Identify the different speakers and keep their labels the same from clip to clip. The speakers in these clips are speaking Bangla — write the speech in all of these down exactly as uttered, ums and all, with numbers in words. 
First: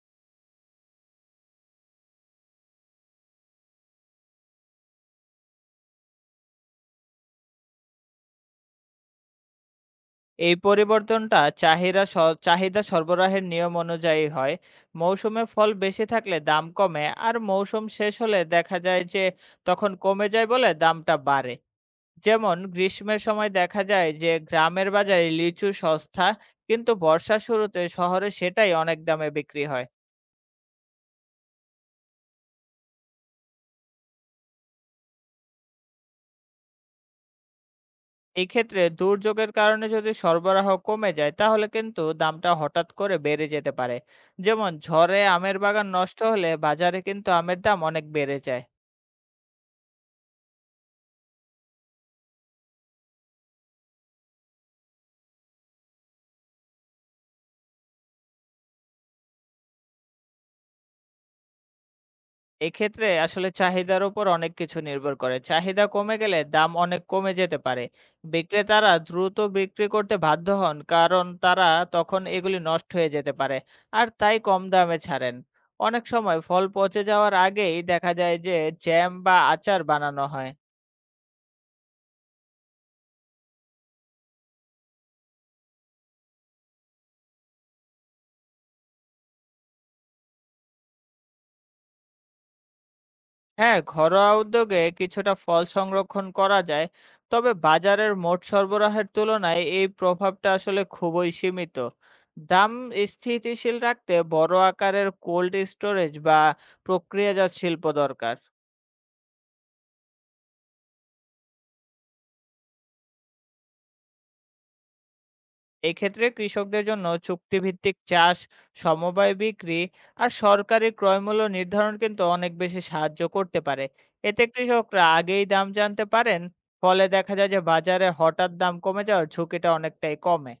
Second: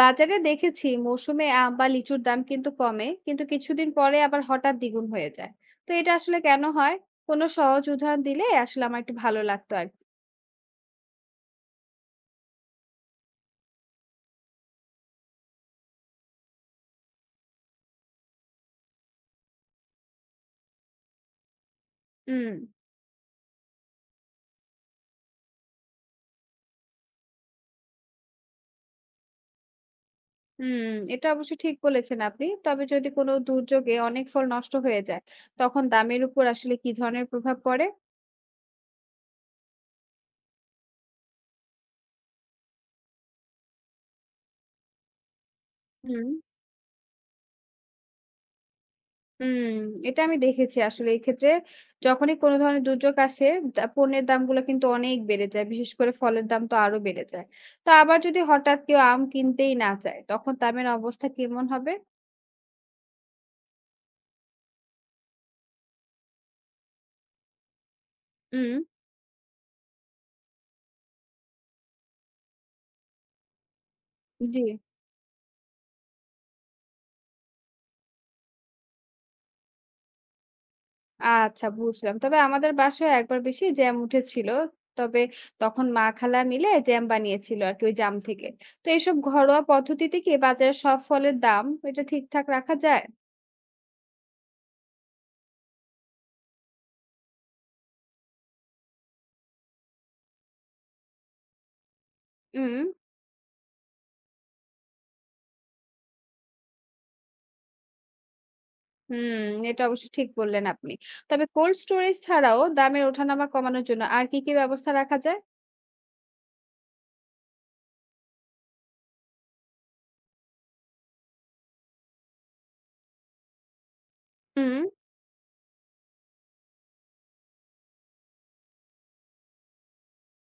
Speaker 1: বাজারে দেখেছি মৌসুমে আম বা লিচুর দাম কিন্তু কমে কিন্তু কিছুদিন পরে আবার হঠাৎ দ্বিগুণ হয়ে যায়। তো এটা আসলে কেন হয়? কোনো সহজ উদাহরণ দিলে আসলে আমার একটু ভালো লাগতো আর কি।
Speaker 2: এই পরিবর্তনটা চাহিদা স- চাহিদা সরবরাহের নিয়ম অনুযায়ী হয়। মৌসুমে ফল বেশি থাকলে দাম কমে, আর মৌসুম শেষ হলে দেখা যায় যে তখন কমে যায় বলে দামটা বাড়ে।
Speaker 1: হুম।
Speaker 2: যেমন গ্রীষ্মের সময় দেখা যায় যে গ্রামের বাজারে লিচু সস্তা, কিন্তু বর্ষার শুরুতে শহরে সেটাই অনেক দামে বিক্রি হয়।
Speaker 1: হুম। এটা অবশ্য ঠিক বলেছেন আপনি, তবে যদি কোনো দুর্যোগে অনেক ফল নষ্ট হয়ে যায়, তখন দামের উপর আসলে কি ধরনের প্রভাব পড়ে?
Speaker 2: এই ক্ষেত্রে দুর্যোগের কারণে যদি সরবরাহ কমে যায়, তাহলে কিন্তু দামটা হঠাৎ করে বেড়ে যেতে পারে। যেমন ঝড়ে আমের বাগান নষ্ট
Speaker 1: হুম।
Speaker 2: হলে বাজারে কিন্তু আমের দাম অনেক বেড়ে যায়।
Speaker 1: হুম, এটা আমি দেখেছি আসলে। এক্ষেত্রে যখনই কোনো ধরনের দুর্যোগ আসে, দা পণ্যের দামগুলো কিন্তু অনেক বেড়ে যায়। বিশেষ করে ফলের দাম তো আরো বেড়ে যায়। তো আবার যদি হঠাৎ কেউ আম কিনতেই না চায়, তখন দামের অবস্থা কেমন হবে?
Speaker 2: এক্ষেত্রে আসলে চাহিদার উপর অনেক কিছু নির্ভর করে। চাহিদা কমে গেলে দাম অনেক কমে যেতে পারে।
Speaker 1: হুম।
Speaker 2: বিক্রেতারা দ্রুত বিক্রি করতে বাধ্য হন, কারণ তারা তখন এগুলি নষ্ট হয়ে যেতে পারে, আর তাই
Speaker 1: জি,
Speaker 2: কম দামে ছাড়েন। অনেক সময় ফল পচে যাওয়ার আগেই দেখা যায় যে জ্যাম বা আচার বানানো হয়।
Speaker 1: আচ্ছা, বুঝলাম। তবে আমাদের বাসায় একবার বেশি জ্যাম উঠেছিল। তবে তখন মা খালা মিলে জ্যাম বানিয়েছিল আরকি ওই জাম থেকে। তো এসব ঘরোয়া পদ্ধতিতে কি বাজারের সব ফলের দাম এটা ঠিকঠাক রাখা যায়?
Speaker 2: হ্যাঁ, ঘরোয়া উদ্যোগে কিছুটা ফল সংরক্ষণ করা যায়। তবে বাজারের মোট সরবরাহের তুলনায় এই প্রভাবটা আসলে খুবই সীমিত। দাম
Speaker 1: হুম।
Speaker 2: স্থিতিশীল রাখতে বড় আকারের কোল্ড স্টোরেজ বা প্রক্রিয়াজাত শিল্প দরকার।
Speaker 1: হুম, এটা অবশ্য ঠিক বললেন আপনি। তবে কোল্ড স্টোরেজ ছাড়াও দামের ওঠানামা কমানোর জন্য আর কি, কি ব্যবস্থা রাখা যায়?
Speaker 2: এক্ষেত্রে কৃষকদের জন্য চুক্তিভিত্তিক চাষ, সমবায় বিক্রি আর সরকারি ক্রয়মূল্য নির্ধারণ কিন্তু অনেক বেশি সাহায্য করতে পারে। এতে
Speaker 1: হুম।
Speaker 2: কৃষকরা আগেই দাম জানতে পারেন। ফলে দেখা যায় যে বাজারে হঠাৎ দাম কমে যাওয়ার ঝুঁকিটা অনেকটাই কমে।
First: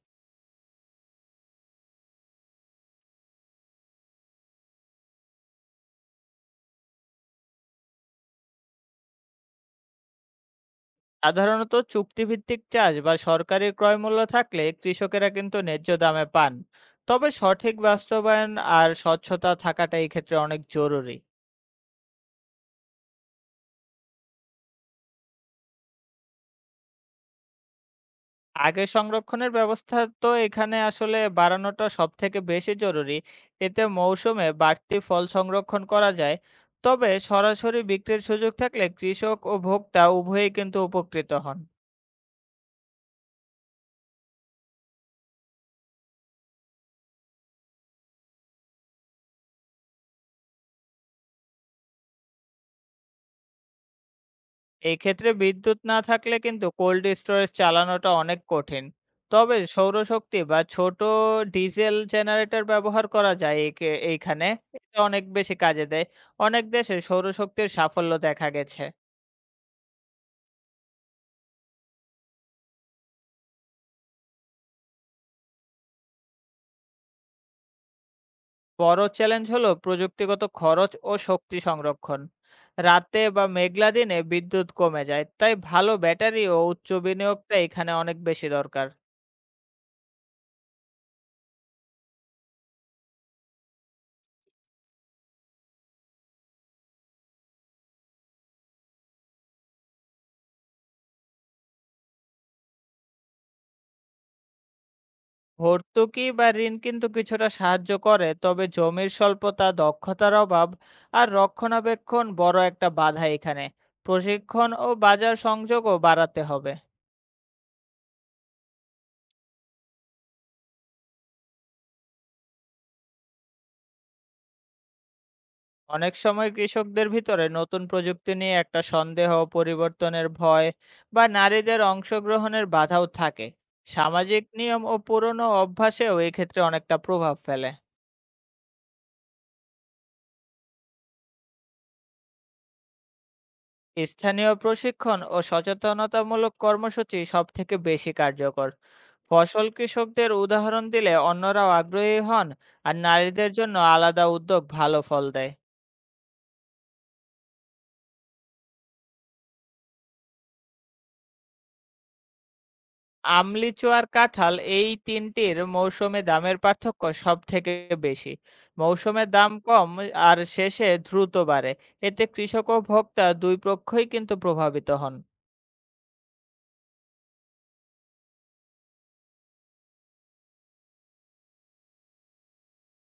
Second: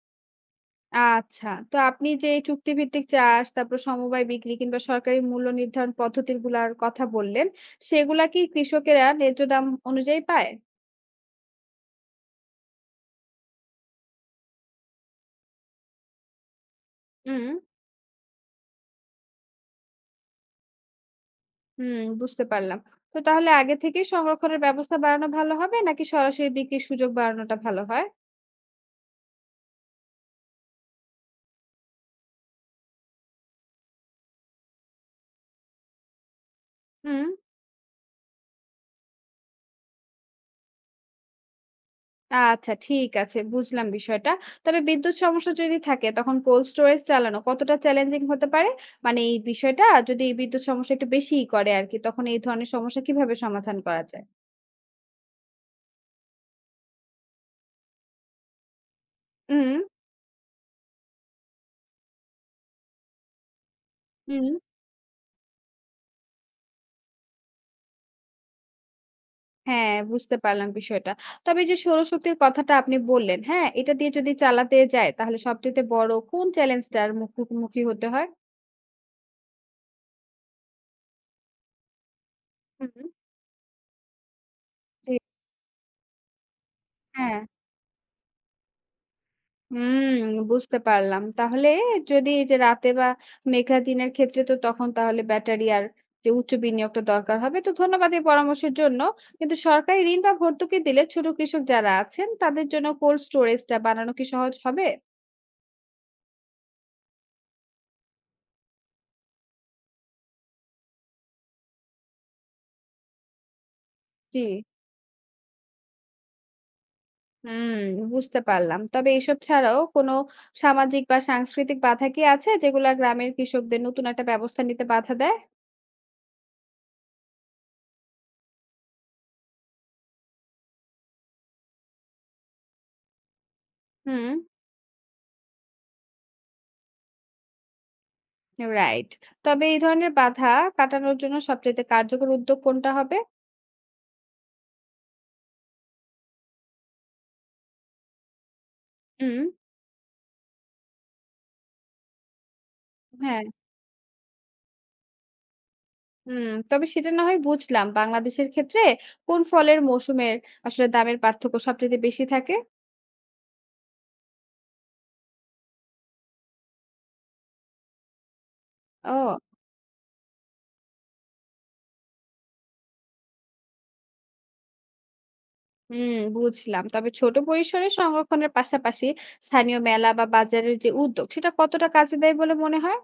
Speaker 1: আচ্ছা। তো আপনি যে এই চুক্তিভিত্তিক চাষ, তারপর সমবায় বিক্রি কিংবা সরকারি মূল্য নির্ধারণ পদ্ধতিগুলার কথা বললেন, সেগুলা কি কৃষকেরা ন্যায্য দাম অনুযায়ী পায়?
Speaker 2: সাধারণত চুক্তিভিত্তিক চাষ বা সরকারি ক্রয়মূল্য থাকলে কৃষকেরা কিন্তু ন্যায্য দামে পান। তবে
Speaker 1: হুম।
Speaker 2: সঠিক বাস্তবায়ন আর স্বচ্ছতা থাকাটা এই ক্ষেত্রে অনেক জরুরি।
Speaker 1: হুম, বুঝতে পারলাম। তো তাহলে আগে থেকেই সংরক্ষণের ব্যবস্থা বাড়ানো ভালো হবে নাকি সরাসরি বিক্রির সুযোগ বাড়ানোটা ভালো হয়?
Speaker 2: আগে সংরক্ষণের ব্যবস্থা তো এখানে আসলে বাড়ানোটা সব থেকে বেশি জরুরি। এতে মৌসুমে বাড়তি ফল সংরক্ষণ করা যায়। তবে
Speaker 1: হুম।
Speaker 2: সরাসরি বিক্রির সুযোগ থাকলে কৃষক ও ভোক্তা উভয়েই কিন্তু উপকৃত হন।
Speaker 1: আচ্ছা, ঠিক আছে, বুঝলাম বিষয়টা। তবে বিদ্যুৎ সমস্যা যদি থাকে তখন কোল্ড স্টোরেজ চালানো কতটা চ্যালেঞ্জিং হতে পারে? মানে এই বিষয়টা যদি বিদ্যুৎ সমস্যা একটু বেশিই করে আরকি, তখন এই ধরনের সমস্যা কিভাবে সমাধান করা যায়?
Speaker 2: এক্ষেত্রে বিদ্যুৎ না থাকলে কিন্তু কোল্ড স্টোরেজ চালানোটা অনেক কঠিন। তবে
Speaker 1: উম
Speaker 2: সৌরশক্তি বা ছোট ডিজেল জেনারেটর ব্যবহার করা যায় একে-
Speaker 1: হুম,
Speaker 2: এইখানে। এটা অনেক বেশি কাজে দেয়। অনেক দেশে সৌরশক্তির সাফল্য দেখা গেছে।
Speaker 1: হ্যাঁ, বুঝতে পারলাম বিষয়টা। তবে এই যে সৌরশক্তির কথাটা আপনি বললেন, হ্যাঁ? এটা দিয়ে যদি চালাতে যায় তাহলে সবচাইতে বড় কোন চ্যালেঞ্জটার মুখোমুখি হতে হয়?
Speaker 2: বড় চ্যালেঞ্জ হলো প্রযুক্তিগত খরচ ও শক্তি সংরক্ষণ।
Speaker 1: হুম।
Speaker 2: রাতে বা মেঘলা দিনে বিদ্যুৎ কমে
Speaker 1: জি,
Speaker 2: যায়, তাই ভালো ব্যাটারি ও উচ্চ
Speaker 1: হ্যাঁ।
Speaker 2: বিনিয়োগটা এখানে অনেক বেশি দরকার।
Speaker 1: হুম, বুঝতে পারলাম। তাহলে যদি এই যে রাতে বা মেঘলা দিনের ক্ষেত্রে তো তখন তাহলে ব্যাটারি আর যে উচ্চ বিনিয়োগটা দরকার হবে। তো ধন্যবাদ এই পরামর্শের জন্য। কিন্তু সরকারি ঋণ বা ভর্তুকি দিলে ছোট কৃষক যারা আছেন তাদের জন্য কোল্ড স্টোরেজটা বানানো কি সহজ হবে?
Speaker 2: ভর্তুকি বা ঋণ কিন্তু কিছুটা সাহায্য করে, তবে জমির স্বল্পতা, দক্ষতার অভাব আর রক্ষণাবেক্ষণ বড় একটা বাধা এখানে।
Speaker 1: জি।
Speaker 2: প্রশিক্ষণ ও বাজার সংযোগও বাড়াতে হবে।
Speaker 1: হুম, বুঝতে পারলাম। তবে এসব ছাড়াও কোনো সামাজিক বা সাংস্কৃতিক বাধা কি আছে যেগুলা গ্রামের কৃষকদের নতুন একটা ব্যবস্থা নিতে বাধা দেয়?
Speaker 2: অনেক সময় কৃষকদের ভিতরে নতুন প্রযুক্তি নিয়ে একটা সন্দেহ, পরিবর্তনের ভয় বা নারীদের অংশগ্রহণের বাধাও থাকে।
Speaker 1: হুম,
Speaker 2: সামাজিক নিয়ম ও পুরনো অভ্যাসেও এক্ষেত্রে অনেকটা প্রভাব ফেলে।
Speaker 1: রাইট। তবে এই ধরনের বাধা কাটানোর জন্য সবচেয়ে কার্যকর উদ্যোগ কোনটা হবে?
Speaker 2: স্থানীয় প্রশিক্ষণ ও সচেতনতামূলক কর্মসূচি সব থেকে বেশি কার্যকর।
Speaker 1: হুম,
Speaker 2: ফসল কৃষকদের উদাহরণ দিলে অন্যরাও আগ্রহী হন, আর
Speaker 1: হ্যাঁ,
Speaker 2: নারীদের জন্য আলাদা উদ্যোগ ভালো ফল দেয়।
Speaker 1: হুম। তবে সেটা না হয় বুঝলাম। বাংলাদেশের ক্ষেত্রে কোন ফলের মৌসুমের আসলে দামের পার্থক্য সবচাইতে বেশি থাকে?
Speaker 2: আমলিচু আর কাঁঠাল এই তিনটির মৌসুমে দামের পার্থক্য সব থেকে বেশি। মৌসুমে
Speaker 1: ও।
Speaker 2: দাম কম, আর শেষে দ্রুত বাড়ে। এতে কৃষক ও ভোক্তা দুই পক্ষই কিন্তু প্রভাবিত হন।
Speaker 1: হুম, বুঝলাম। তবে ছোট পরিসরে সংরক্ষণের পাশাপাশি স্থানীয় মেলা বা বাজারের যে উদ্যোগ, সেটা কতটা কাজে দেয় বলে মনে হয়?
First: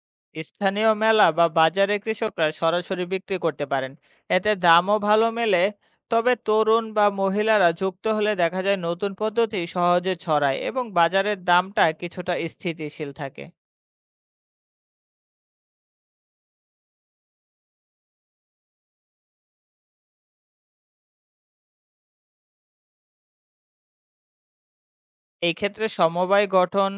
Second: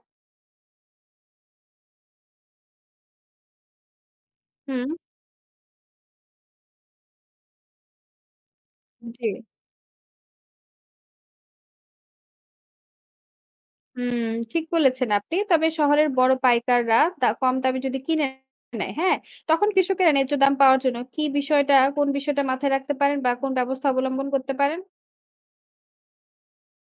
Speaker 2: স্থানীয় মেলা বা বাজারে কৃষকরা সরাসরি বিক্রি করতে পারেন, এতে
Speaker 1: হুম,
Speaker 2: দামও ভালো মেলে। তবে তরুণ বা মহিলারা যুক্ত হলে দেখা যায় নতুন
Speaker 1: জি।
Speaker 2: পদ্ধতি সহজে ছড়ায় এবং বাজারের দামটা কিছুটা স্থিতিশীল থাকে।
Speaker 1: হুম, ঠিক বলেছেন আপনি। তবে শহরের বড় পাইকাররা দা কম দামে যদি কিনে নেয়, হ্যাঁ? তখন কৃষকেরা ন্যায্য দাম পাওয়ার জন্য কি বিষয়টা কোন বিষয়টা মাথায় রাখতে পারেন বা কোন ব্যবস্থা অবলম্বন করতে পারেন?
Speaker 2: এই ক্ষেত্রে সমবায় গঠন,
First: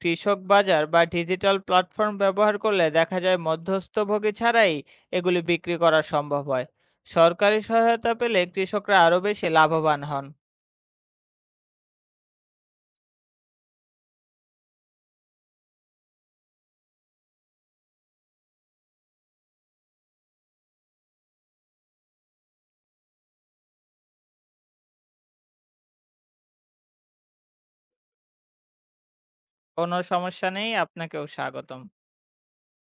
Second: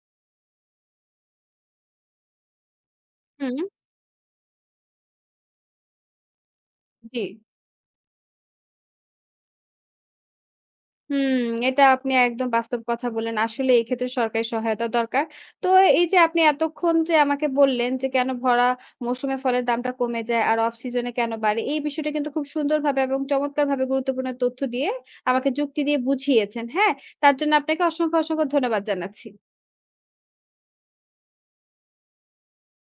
Speaker 2: কৃষক বাজার বা ডিজিটাল প্ল্যাটফর্ম ব্যবহার করলে দেখা যায়
Speaker 1: হুম,
Speaker 2: মধ্যস্থভোগী ছাড়াই এগুলি বিক্রি করা সম্ভব হয়।
Speaker 1: জি।
Speaker 2: সরকারি সহায়তা পেলে কৃষকরা আরও বেশি লাভবান হন।
Speaker 1: হুম, এটা আপনি একদম বাস্তব কথা বললেন। আসলে এই ক্ষেত্রে সরকারি সহায়তা দরকার। তো এই যে আপনি এতক্ষণ যে আমাকে বললেন যে কেন ভরা মৌসুমে ফলের দামটা কমে যায় আর অফ সিজনে কেন বাড়ে? এই বিষয়টা কিন্তু খুব সুন্দরভাবে এবং চমৎকারভাবে গুরুত্বপূর্ণ তথ্য দিয়ে আমাকে যুক্তি দিয়ে বুঝিয়েছেন। হ্যাঁ? তার জন্য আপনাকে অসংখ্য, অসংখ্য ধন্যবাদ জানাচ্ছি।
Speaker 2: কোনো সমস্যা নেই, আপনাকেও স্বাগতম।